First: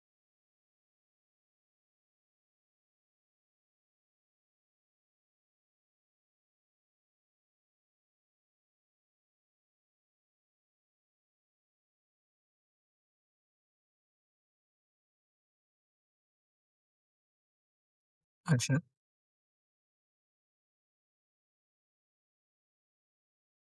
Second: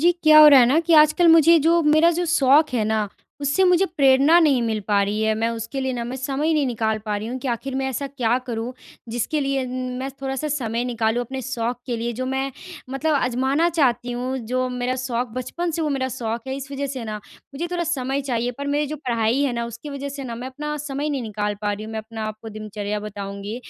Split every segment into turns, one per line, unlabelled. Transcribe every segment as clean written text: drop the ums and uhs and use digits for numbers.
जी, क्या हो रहा है ना कि आजकल मुझे जो मेरा जो शौक है ना, उससे मुझे प्रेरणा नहीं मिल पा रही है। मैं उसके लिए ना मैं समय नहीं निकाल पा रही हूँ कि आखिर मैं ऐसा क्या करूँ, जिसके लिए मैं थोड़ा-सा समय निकालूँ अपने शौक के लिए, जो मैं मतलब आज़माना चाहती हूँ। जो मेरा शौक बचपन से, वो मेरा शौक है। इस वज़ह से ना मुझे थोड़ा समय चाहिए, पर
अच्छा।
मेरी जो पढ़ाई है ना, उसकी वज़ह से ना मैं अपना समय नहीं निकाल पा रही हूँ। मैं अपना आपको दिनचर्या बताऊँगी।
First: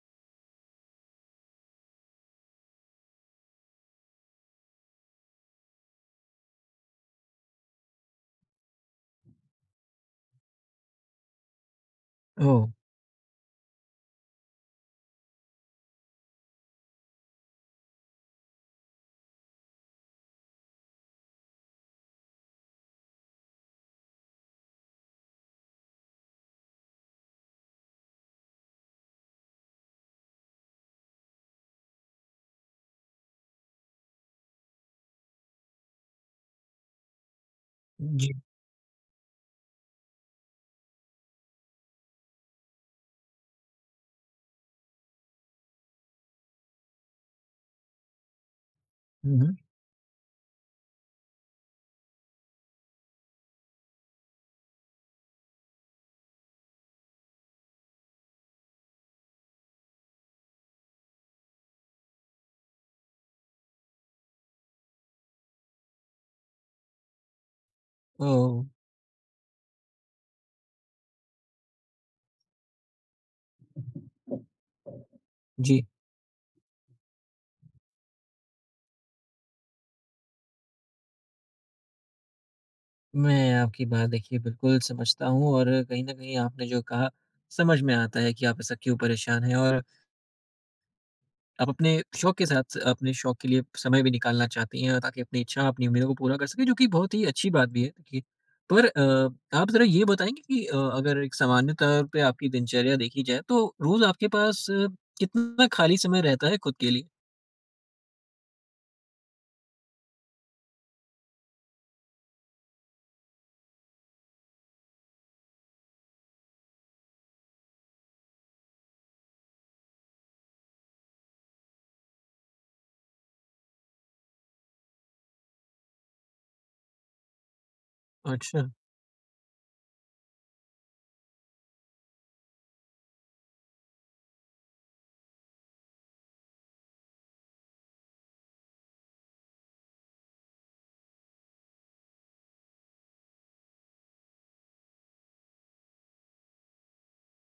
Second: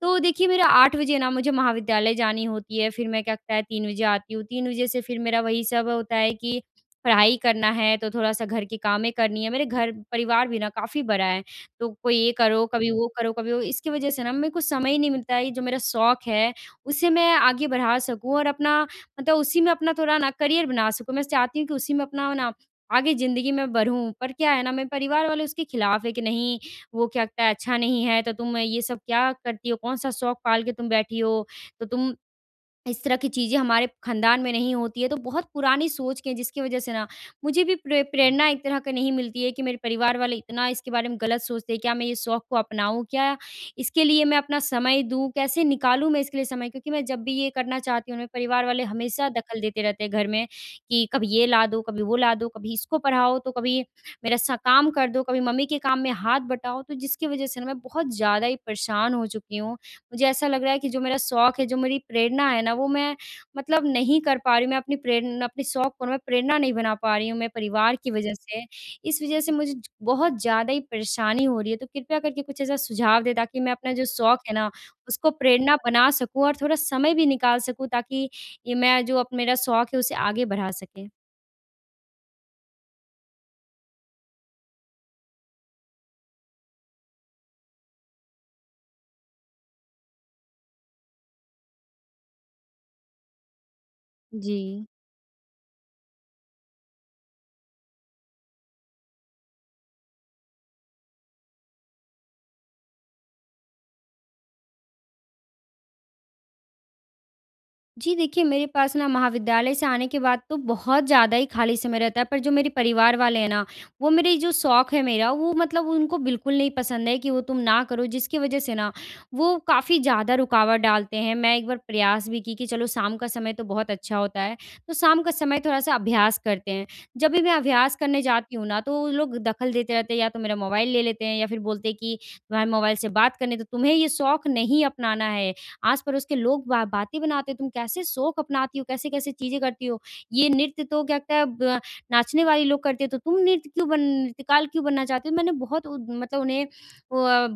तो देखिए, मेरा 8 बजे ना मुझे महाविद्यालय जानी होती है, फिर मैं क्या लगता है 3 बजे आती हूँ, 3 बजे से फिर मेरा वही सब होता है कि पढ़ाई करना है, तो थोड़ा-सा घर की कामें करनी है। मेरे घर परिवार भी ना काफ़ी बड़ा है, तो कोई ये
ओह!
करो, कभी वो करो, कभी वो, इसकी वज़ह से ना मेरे को समय ही नहीं मिलता है। ये जो मेरा शौक है, उसे मैं आगे बढ़ा सकूँ और अपना मतलब उसी में अपना थोड़ा ना करियर बना सकूँ। मैं चाहती हूँ कि उसी में अपना ना आगे ज़िंदगी में बढ़ूँ, पर क्या है ना, मेरे परिवार वाले उसके खिलाफ है कि नहीं, वो क्या-क्या अच्छा नहीं है, तो तुम ये सब क्या करती हो? कौन-सा शौक पाल के तुम बैठी हो? तो तुम इस तरह की चीज़ें हमारे ख़ानदान में नहीं होती है, तो बहुत पुरानी सोच के, जिसकी वज़ह से ना मुझे भी प्रे
जी।
प्रेरणा एक तरह का नहीं मिलती है कि मेरे परिवार वाले इतना इसके बारे में गलत सोचते हैं। क्या मैं ये शौक को अपनाऊँ? क्या इसके लिए मैं अपना समय दूँ? कैसे निकालूँ मैं इसके लिए समय? क्योंकि मैं जब भी ये करना चाहती हूँ, मेरे परिवार वाले हमेशा
हुँ, हुँ।
दखल देते रहते हैं घर में कि कभी ये ला दो, कभी वो ला दो, कभी इसको पढ़ाओ, तो कभी मेरा सा काम कर दो, कभी मम्मी के काम में हाथ बटाओ। तो जिसकी वज़ह से ना मैं बहुत ज़्यादा ही परेशान हो चुकी हूँ। मुझे ऐसा लग रहा है कि जो मेरा शौक है, जो मेरी प्रेरणा है ना, वो मैं मतलब नहीं कर पा रही हूँ। मैं अपनी प्रेरण अपने शौक को मैं प्रेरणा नहीं बना पा रही हूँ, मैं परिवार की वजह
ओह!
से। इस वजह से मुझे ज बहुत ज़्यादा ही परेशानी हो रही है। तो कृपया करके कुछ ऐसा सुझाव दें ताकि मैं अपना जो शौक है ना, उसको प्रेरणा
जी,
बना सकूँ और थोड़ा समय भी निकाल सकूँ, ताकि ये मैं जो अब मेरा शौक है, उसे आगे बढ़ा सकें।
मैं आपकी बात देखिए बिल्कुल समझता हूँ और कहीं न कहीं आपने जो कहा, समझ में आता है कि आप ऐसा क्यों परेशान हैं और आप अपने शौक के साथ अपने शौक के लिए समय भी निकालना
जी।
चाहती हैं ताकि अपनी इच्छा, अपनी उम्मीदों को पूरा कर सकें, जो कि बहुत ही अच्छी बात भी है देखिए। पर आप ज़रा ये बताएँगे कि अगर एक सामान्य तौर पे आपकी दिनचर्या देखी जाए, तो रोज़ आपके पास कितना खाली समय रहता है खुद के लिए?
जी, देखिए, मेरे पास ना महाविद्यालय से आने के बाद तो बहुत ज़्यादा ही खाली समय रहता है, पर जो मेरे परिवार वाले हैं ना, वो मेरे जो शौक है मेरा वो मतलब उनको बिल्कुल नहीं पसंद है कि वो तुम ना करो, जिसकी वज़ह से ना, वो काफ़ी ज़्यादा रुकावट डालते हैं। मैं एक बार प्रयास भी की कि चलो शाम का समय तो बहुत अच्छा होता है, तो शाम का समय थोड़ा-सा अभ्यास करते हैं। जब भी मैं अभ्यास करने जाती हूँ
अच्छा।
ना, तो वो लोग दखल देते रहते हैं, या तो मेरा मोबाइल ले लेते हैं या फिर बोलते हैं कि तुम्हारे मोबाइल से बात करने, तो तुम्हें ये शौक नहीं अपनाना है। आस-पड़ोस के लोग बा बातें बनाते हो, तुम कैसे शौक अपनाती हो, कैसे-कैसे चीज़ें करती हो? ये नृत्य तो क्या कहता है, ब नाचने वाले लोग करते हैं, तो तुम नृत्यकाल क्यों बनना चाहते हो? मैंने बहुत उद मतलब उन्हें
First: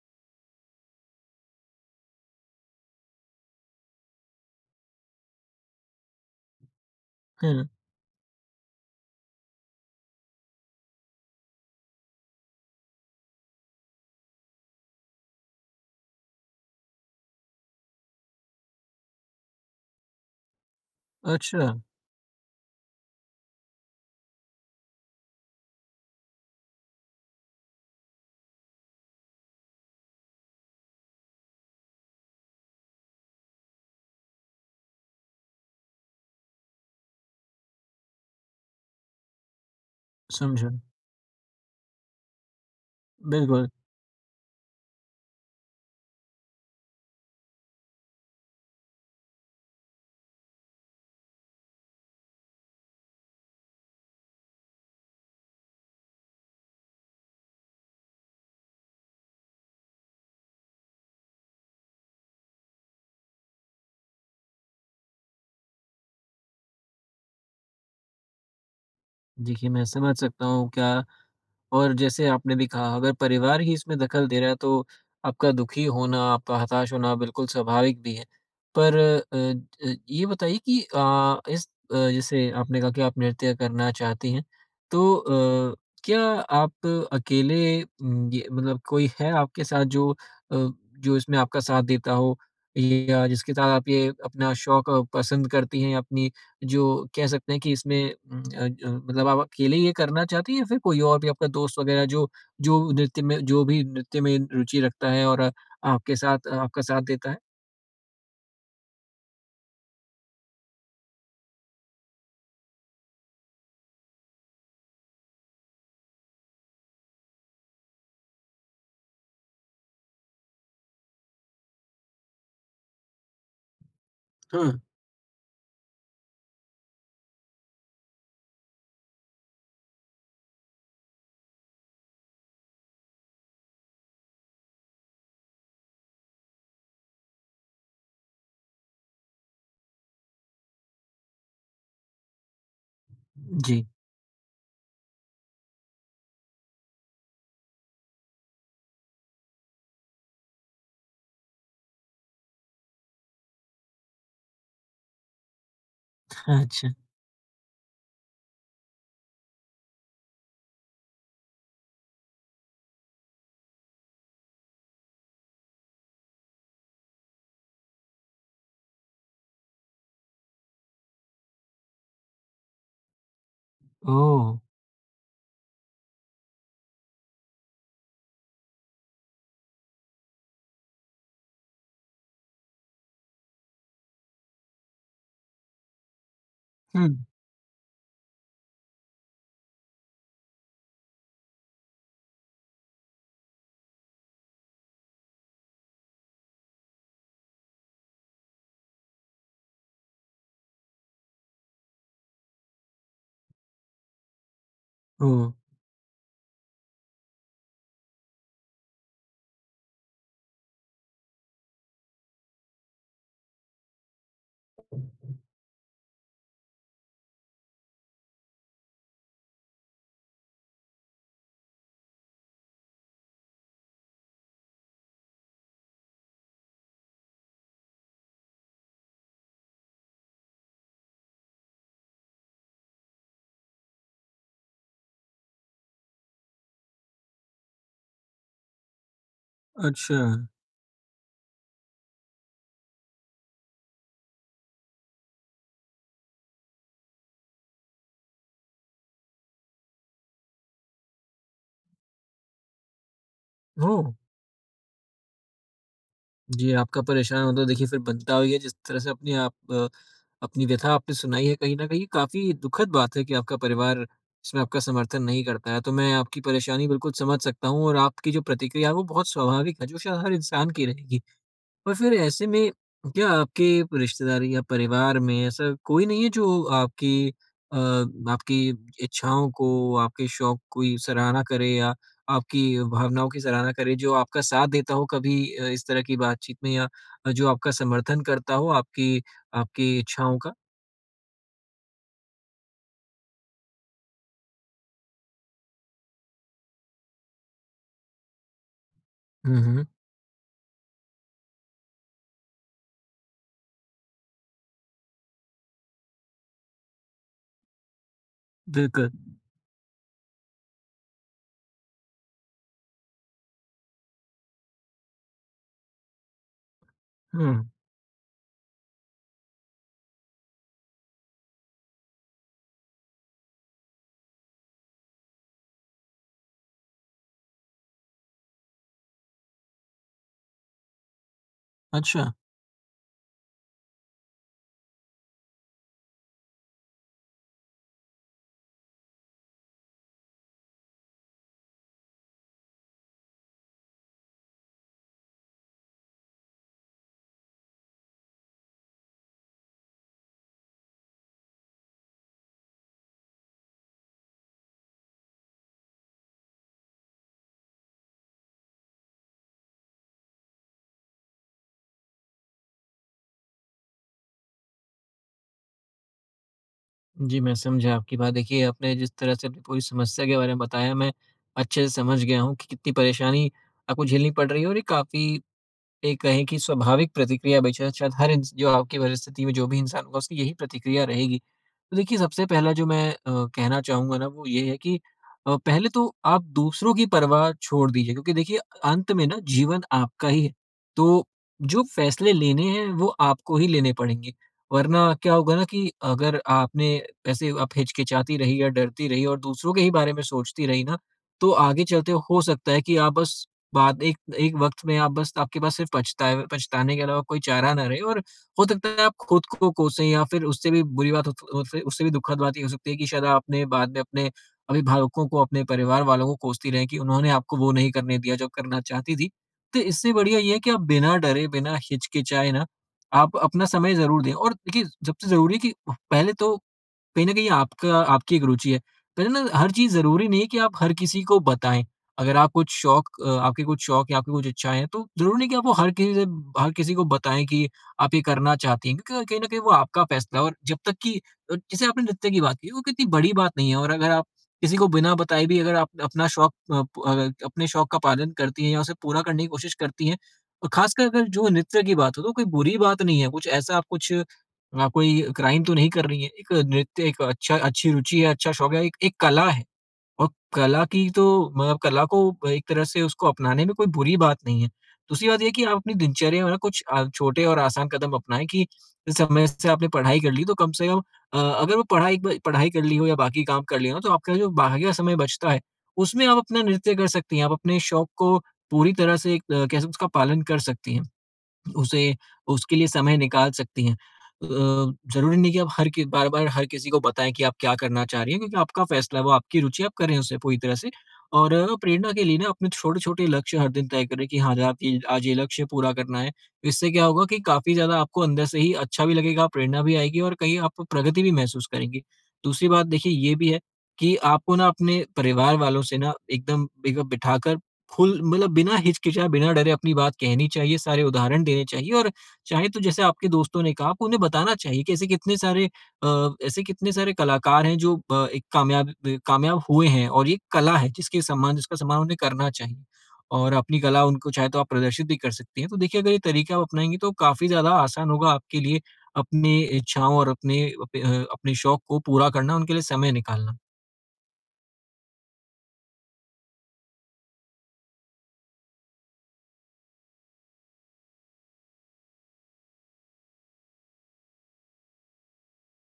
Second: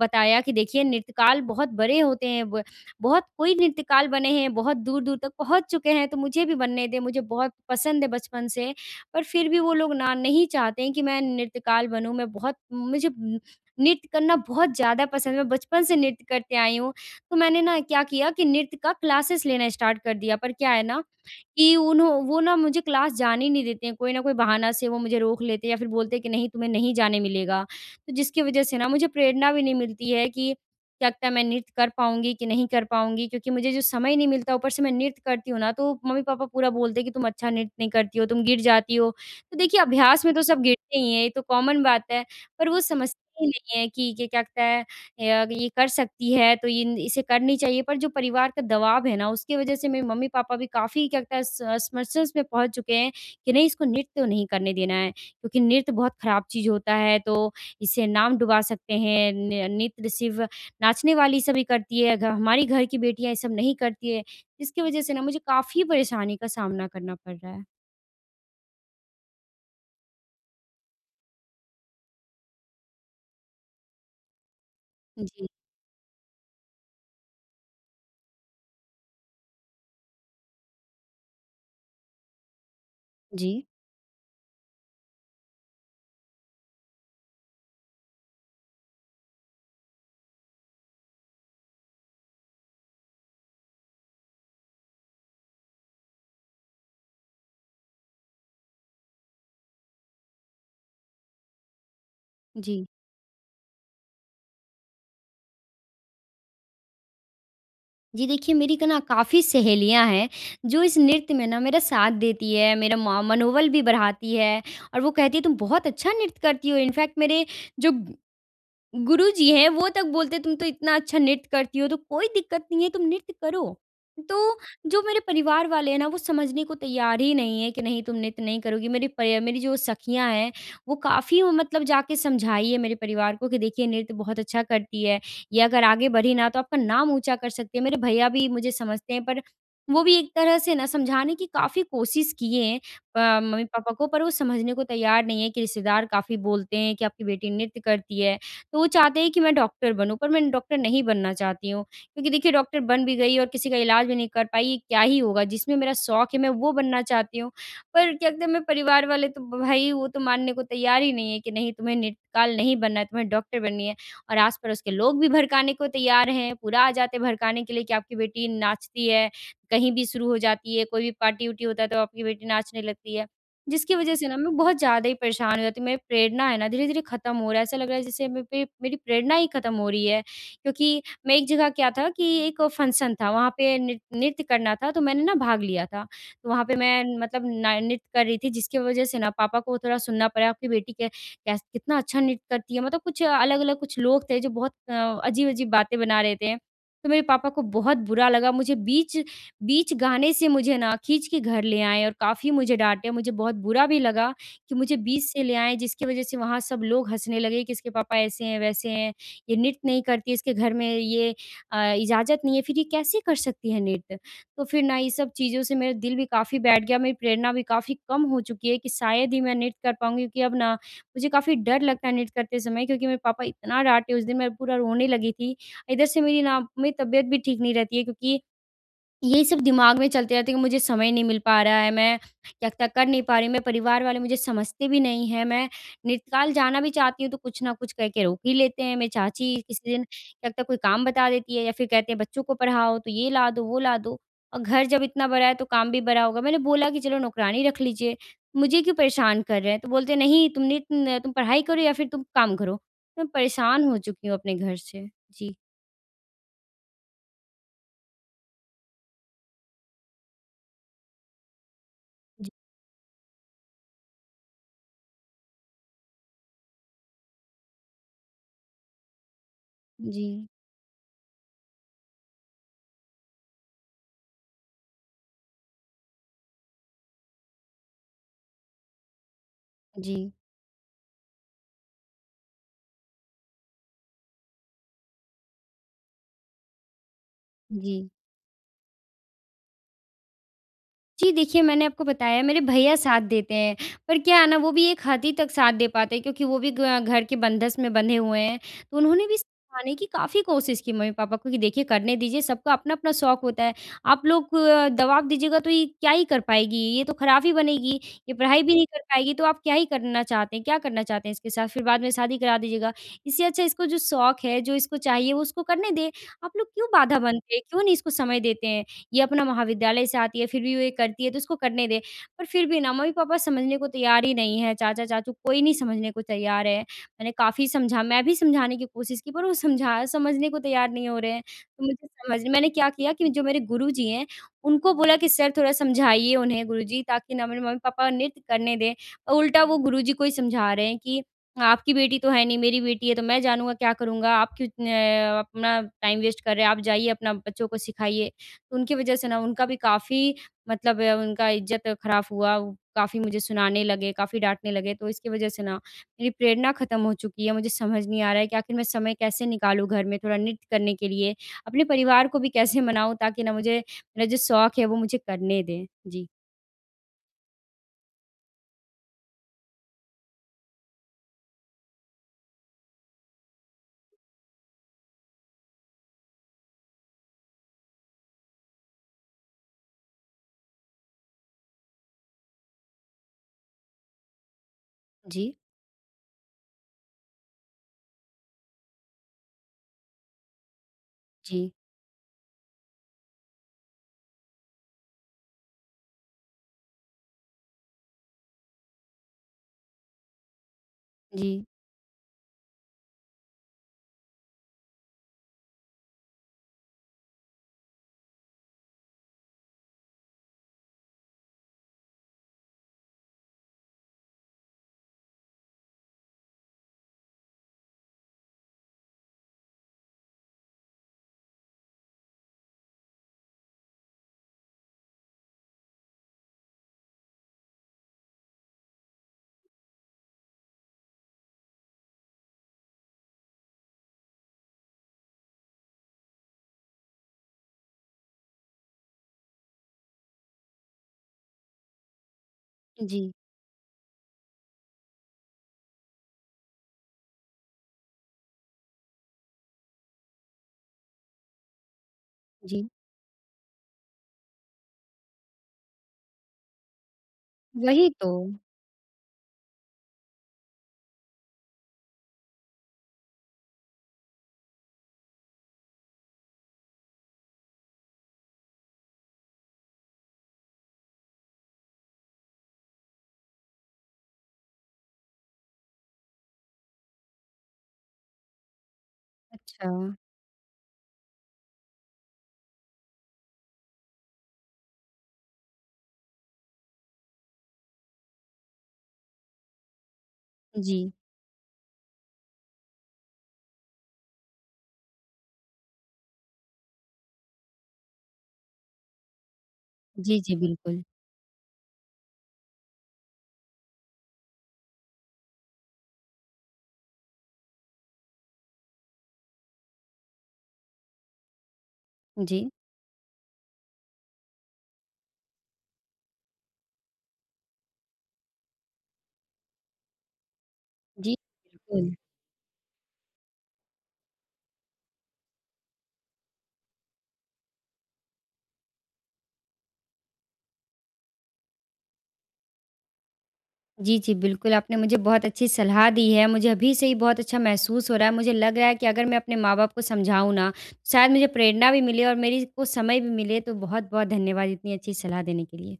बताया कि देखिए, नृत्यकाल बहुत बड़े होते हैं, ब बहुत कोई नृत्यकाल बने हैं, बहुत दूर-दूर तक पहुँच चुके हैं, तो मुझे भी बनने दें, मुझे बहुत
हुँ।
पसंद है बचपन से। पर फिर भी वो लोग ना नहीं चाहते हैं कि मैं नृत्यकाल बनूँ। मैं बहुत मुझे न- नृत्य करना बहुत ज़्यादा पसंद है, मैं बचपन से नृत्य करते आई हूँ। तो मैंने ना क्या किया कि नृत्य का क्लासेस लेना स्टार्ट कर दिया, पर क्या है ना
अच्छा,
कि उन्हों वो ना मुझे क्लास जाने ही नहीं देते हैं, कोई ना कोई बहाना से वो मुझे रोक लेते हैं या फिर बोलते हैं कि नहीं, तुम्हें नहीं जाने मिलेगा। तो जिसकी वज़ह से ना मुझे प्रेरणा भी नहीं मिलती है कि क्या लगता है मैं नृत्य कर पाऊँगी कि नहीं कर पाऊँगी, क्योंकि मुझे जो समय नहीं मिलता, ऊपर से मैं नृत्य करती हूँ ना, तो मम्मी-पापा पूरा बोलते हैं कि तुम अच्छा नृत्य नहीं करती हो, तुम गिर जाती हो। तो देखिए, अभ्यास में तो सब
समझा।
गिरते ही हैं, ये तो कॉमन बात है, पर वो समझते ही
बिल्कुल।
नहीं है कि क्या कहता है या ये कर सकती है, तो ये इसे करनी चाहिए। पर जो परिवार का दबाव है ना, उसकी वज़ह से मेरे मम्मी-पापा भी काफ़ी क्या लगता है स समरसेस में पहुँच चुके हैं कि नहीं, इसको नृत्य तो नहीं करने देना है, क्योंकि नृत्य बहुत ख़राब चीज़ होता है, तो इससे नाम डुबा सकते हैं। न नृत्य सिर्फ़ नाचने वाली सभी करती है, घ हमारी घर की बेटियाँ ये सब नहीं करती है, जिसकी वज़ह से ना मुझे काफ़ी परेशानी का सामना करना पड़ रहा है।
देखिए, मैं समझ सकता हूँ क्या, और जैसे आपने भी कहा अगर परिवार ही इसमें दखल दे रहा है तो
जी,
आपका दुखी होना, आपका हताश होना बिल्कुल स्वाभाविक भी है। पर अ, ज ये बताइए कि जैसे आपने कहा कि आप नृत्य
जी,
करना चाहती हैं, तो क्या आप अकेले ये मतलब कोई है आपके साथ जो अ, जो इसमें आपका साथ देता हो या जिसके साथ आप ये अपना शौक पसंद करती हैं अपनी जो कह सकते हैं कि इसमें उम, अ, ज मतलब आप अकेले ये करना चाहती हैं या फिर कोई और भी आपका दोस्त वगैरह जो जो
जी।
नृत्य में रुचि रखता है और आपके साथ आपका साथ देता है?
जी, देखिए, मेरी का ना काफ़ी सहेलियाँ हैं, जो इस नृत्य में ना मेरा साथ देती है, मेरा म मनोबल भी बढ़ाती है और वो कहती है तुम बहुत अच्छा नृत्य करती हो। इनफैक्ट मेरे जो गुरु जी हैं, वो तक बोलते तुम तो इतना अच्छा नृत्य करती हो, तो कोई दिक्कत नहीं है, तुम नृत्य करो। तो
हाँ।
जो मेरे परिवार वाले हैं ना, वो समझने को तैयार ही नहीं है कि नहीं, तुम नृत्य नहीं करोगी। मेरी जो सखियाँ हैं, वो काफ़ी मतलब जाके समझाई है मेरे परिवार को कि देखिए, नृत्य बहुत अच्छा करती है। ये अगर आगे बढ़ी ना, तो आपका नाम ऊँचा कर सकती है। मेरे भैया भी मुझे समझते हैं, पर वो भी एक तरह से ना समझाने की काफ़ी कोशिश किए हैं
जी।
मम्मी-पापा को, पर वो समझने को तैयार नहीं है कि रिश्तेदार काफ़ी बोलते हैं कि आपकी बेटी नृत्य करती है। तो वो चाहते हैं कि मैं डॉक्टर बनूँ, पर मैं डॉक्टर नहीं बनना चाहती हूँ। क्योंकि देखिए, डॉक्टर बन भी गई और किसी का इलाज भी नहीं कर पाई, ये क्या ही होगा? जिसमें मेरा शौक है, मैं वो
अच्छा।
बनना चाहती हूँ। पर क्या कहते हैं मेरे परिवार वाले, तो भाई वो तो मानने को तैयार ही नहीं है कि नहीं, तुम्हें नेत्रकाल नहीं बनना है, तुम्हें डॉक्टर बननी है। और आस-पड़ोस के लोग भी भड़काने को तैयार हैं, पूरा आ जाते हैं भड़काने के लिए कि आपकी बेटी नाचती है, कहीं भी शुरू हो जाती है, कोई भी पार्टी-उर्टी होता है, तो आपकी बेटी नाचने लगती है। जिसकी वजह से ना
ओह!
मैं बहुत ज़्यादा ही परेशान हो जाती हूँ। मेरी प्रेरणा है ना धीरे-धीरे ख़त्म हो रहा है, ऐसा लग रहा है जैसे मे पे मेरी प्रेरणा ही ख़त्म हो रही है। क्योंकि मैं एक जगह क्या था कि एक फंक्शन था, वहाँ पे नृ नृत्य करना था, तो मैंने ना भाग लिया था। तो वहाँ पे
हुँ।
मैं मतलब ना नृत्य कर रही थी, जिसकी वजह से ना पापा को थोड़ा सुनना पड़ा, आपकी बेटी कै कैस कितना अच्छा नृत्य करती है। मतलब कुछ अलग-अलग कुछ लोग थे जो बहुत अजीब-अजीब बातें बना रहे थे। तो मेरे पापा को बहुत बुरा लगा, मुझे बीच बीच गाने से मुझे ना खींच के घर ले आए और काफ़ी मुझे डाँटे, मुझे बहुत बुरा भी लगा कि मुझे बीच से
ओह!
ले आए, जिसकी वज़ह से वहाँ सब लोग हँसने लगे कि इसके पापा ऐसे हैं, वैसे हैं, ये नृत्य नहीं करती, इसके घर में ये इजाज़त नहीं है, फिर ये कैसे कर सकती है नृत्य? तो फिर ना ये सब चीज़ों से मेरा दिल भी काफ़ी बैठ गया, मेरी प्रेरणा भी काफ़ी कम हो चुकी है कि शायद ही मैं नृत्य कर पाऊँगी, क्योंकि अब ना मुझे काफ़ी डर लगता है नृत्य करते समय, क्योंकि मेरे पापा इतना डाँटे उस दिन, मैं पूरा रोने लगी थी। इधर से मेरी ना मेरी तबीयत भी ठीक नहीं रहती है, क्योंकि यही सब दिमाग में चलते रहते हैं कि मुझे समय नहीं मिल पा रहा है, मैं क्या क्या कर नहीं पा रही हूँ, मेरे परिवार वाले मुझे समझते भी नहीं हैं, मैं नृत्यकाल जाना भी चाहती हूँ, तो कुछ ना कुछ कह के रोक ही लेते हैं। मेरी चाची किसी दिन
अच्छा।
क्या क्या कोई काम बता देती है या फिर कहते हैं बच्चों को पढ़ाओ, तो ये ला दो, वो ला दो, और घर जब इतना बड़ा है, तो काम भी बड़ा होगा। मैंने बोला कि चलो नौकरानी रख लीजिए, मुझे क्यों परेशान कर रहे हैं? तो बोलते हैं, "नहीं, तुम नृत्य न तुम पढ़ाई करो या फिर तुम काम करो।" मैं परेशान हो
ओह!
चुकी हूँ अपने घर से। जी,
जी, आपका परेशान मतलब देखिए फिर बनता ही है। जिस तरह से अपने आप अपनी व्यथा आपने सुनाई है, कहीं न कहीं
जी,
काफ़ी दुखद बात है कि आपका परिवार इसमें आपका समर्थन नहीं करता है। तो मैं आपकी परेशानी बिल्कुल समझ सकता हूँ और आपकी जो प्रतिक्रिया है वो बहुत स्वाभाविक है, जो शायद
जी,
हर इंसान की रहेगी। और फिर ऐसे में क्या आपके रिश्तेदारी या परिवार में ऐसा कोई नहीं है जो अ, आपकी इच्छाओं को,
जी,
आपके शौक की सराहना करे या आपकी भावनाओं की सराहना करे, जो आपका साथ देता हो कभी इस तरह की बातचीत में या जो आपका
जी।
समर्थन करता हो आपकी आपकी इच्छाओं का?
जी, देखिए, मैंने आपको बताया मेरे भैया साथ देते हैं, पर क्या है ना, वो भी एक हद ही तक साथ दे पाते हैं, क्योंकि वो भी ग घर के बंधस में बंधे हुए हैं। तो उन्होंने भी
हुँ, हुँ,
सिखाने की काफ़ी कोशिश की मम्मी-पापा को कि देखिए, करने दीजिए, सबका अपना-अपना शौक होता है। आप लोग दबाव दीजिएगा तो ये क्या ही कर पाएगी, ये तो खराब ही बनेगी, ये पढ़ाई भी नहीं कर
बिल्कुल।
पाएगी, तो आप क्या ही करना चाहते हैं, क्या करना चाहते हैं इसके साथ? फिर बाद में शादी करा दीजिएगा। इससे अच्छा इसको जो शौक है, जो इसको चाहिए, वो उसको करने दें। आप लोग क्यों बाधा
हुँ,
बनते हैं, क्यों नहीं इसको समय देते हैं? ये अपना महाविद्यालय से आती है, फिर भी वो ये करती है, तो इसको करने दे। पर फिर भी ना मम्मी-पापा समझने को तैयार ही नहीं है, चाचा-चाचू कोई नहीं समझने को तैयार है। मैंने काफ़ी समझा, मैं भी समझाने की कोशिश की, पर वो समझा समझने को तैयार नहीं हो रहे हैं। तो मुझे
अच्छा।
समझ मैंने क्या किया कि जो मेरे गुरुजी हैं, उनको बोला कि सर थोड़ा समझाइए उन्हें गुरुजी, ताकि ना मेरे मम्मी-पापा नृत्य करने दें। और उल्टा वो गुरुजी को ही समझा रहे हैं कि आपकी बेटी तो है नहीं, मेरी बेटी है, तो मैं जानूँगा क्या करूँगा, आप क्यों अपना टाइम वेस्ट कर रहे हैं, आप जाइए अपना बच्चों को सिखाइए। उनकी वज़ह से ना उनका भी काफ़ी मतलब उनका इज़्ज़त खराब हुआ, वो काफ़ी मुझे सुनाने लगे, काफ़ी डाँटने लगे, तो इसकी वज़ह से ना मेरी प्रेरणा ख़त्म हो चुकी है। मुझे समझ नहीं आ रहा है कि आखिर मैं समय कैसे निकालूँ घर में थोड़ा नृत्य करने के लिए, अपने परिवार को भी कैसे मनाऊँ, ताकि ना मुझे मेरा जो शौक है, वो मुझे करने दें? जी।
जी, मैं समझा आपकी बात। देखिए, आपने जिस तरह से अपनी पूरी समस्या के बारे में बताया, मैं अच्छे से समझ गया हूँ कि कितनी परेशानी आपको झेलनी पड़ रही है, और ये काफ़ी एक कहें कि स्वाभाविक प्रतिक्रिया बेशक शायद हर इंस जो आपकी परिस्थिति में जो भी इंसान होगा उसकी यही प्रतिक्रिया रहेगी। तो देखिए सबसे पहला जो मैं कहना चाहूँगा ना वो ये है कि
जी,
पहले तो आप दूसरों की परवाह छोड़ दीजिए, क्योंकि देखिए अंत में ना जीवन आपका ही है। तो
जी,
जो फैसले लेने हैं वो आपको ही लेने पड़ेंगे। वरना क्या होगा ना कि अगर आपने ऐसे आप हिचकिचाती रही या डरती रही और दूसरों के ही बारे में सोचती रही ना, तो
जी,
आगे चलते हो सकता है कि आप बस बात एक एक वक़्त में आप बस आपके पास सिर्फ़ पछतावे पछताने के अलावा कोई चारा ना रहे, और हो सकता है आप खुद को कोसें या फिर उससे उससे भी दुखद बात ये हो सकती है कि शायद आपने बाद में अपने अभिभावकों को, अपने परिवार वालों को कोसती रहें कि उन्होंने आपको वो नहीं करने दिया जो करना चाहती थी। तो इससे बढ़िया ये है कि आप बिना डरे, बिना हिचकिचाए ना, आप अपना समय ज़रूर दें, और देखिए सबसे ज़रूरी है कि पहले तो कहीं न कहीं आपका आपकी एक रुचि है। पहले ना हर चीज़ ज़रूरी नहीं है कि आप हर किसी को बताएँ। अगर आप आपके कुछ शौक या आपकी कुछ इच्छाएँ हैं, तो ज़रूरी नहीं कि आप वो हर किसी को बताएँ कि आप ये करना चाहती हैं, क्योंकि कहीं न कहीं वो आपका फ़ैसला है। और जब तक कि अ, जैसे आपने नृत्य की बात की, वो कितनी
जी,
बड़ी बात नहीं है, और अगर आप किसी को बिना बताए भी अगर आप अपना शौक अ, प अ, अपने शौक का पालन करती हैं या उसे पूरा करने की कोशिश करती हैं, और ख़ासकर अगर जो नृत्य की बात हो, तो कोई बुरी
जी।
बात नहीं है। कुछ ऐसा आप कुछ अ, कोई क्राइम तो नहीं कर रही हैं। एक नृत्य एक अच्छी
वही
रुचि है,
तो।
अच्छा शौक है, एक एक कला है, और कला की तो मतलब कला को एक तरह से उसको अपनाने में कोई बुरी बात नहीं है। दूसरी बात ये है कि आप अपनी दिनचर्या में ना कुछ छोटे और आसान कदम अपनाएँ कि समय से आपने पढ़ाई कर ली, तो कम से कम अगर वो पढ़ाई कर ली हो या बाकी काम कर लिए हो, तो आपका जो बाकी का समय बचता है, उसमें आप अपना नृत्य कर सकती हैं। आप अपने शौक को पूरी तरह से कैसे
अच्छा।
उसका पालन कर सकती हैं। उसे उसके लिए समय निकाल सकती हैं। ज़रूरी नहीं कि आप हर कि बार-बार हर किसी को बताएँ कि आप क्या करना चाह रही हैं, क्योंकि आपका फैसला है, वो आपकी रुचि है, आप करें उसे पूरी तरह से।
जी।
और प्रेरणा के लिए ना अपने छोटे-छोटे लक्ष्य हर दिन तय करें कि हाँ, ज आप ये आज ये लक्ष्य पूरा करना है। इससे क्या होगा कि काफ़ी ज़्यादा आपको अंदर से ही अच्छा भी लगेगा, प्रेरणा भी आएगी और
जी, जी,
कहीं आप
बिल्कुल।
प्रगति भी महसूस करेंगी। दूसरी बात देखिए ये भी है कि आपको ना अपने परिवार वालों से ना एकदम बिग बिठाकर खुल मतलब बिना हिचकिचाए, बिना डरे अपनी बात कहनी चाहिए, सारे उदाहरण देने चाहिए, और
जी,
चाहे तो जैसे आपके दोस्तों ने कहा, आपको उन्हें बताना चाहिए कि ऐसे कितने सारे कलाकार हैं जो कामयाब हुए हैं और ये कला है, जिसके
जी,
सम्मान जिसका सम्मान
बिल्कुल।
उन्हें करना चाहिए। और अपनी कला उनको चाहे तो आप प्रदर्शित भी कर सकती हैं। तो देखिए अगर ये तरीका आप अपनाएँगी, तो काफ़ी ज़्यादा आसान होगा आपके लिए अपनी इच्छाओं और अपने शौक को पूरा करना, उनके लिए समय निकालना।
जी, जी, बिल्कुल, आपने मुझे बहुत अच्छी सलाह दी है, मुझे अभी से ही बहुत अच्छा महसूस हो रहा है, मुझे लग रहा है कि अगर मैं अपने माँ-बाप को समझाऊँ ना, तो शायद मुझे प्रेरणा भी मिले और मेरी को समय भी मिले, तो बहुत-बहुत धन्यवाद इतनी अच्छी सलाह देने के लिए।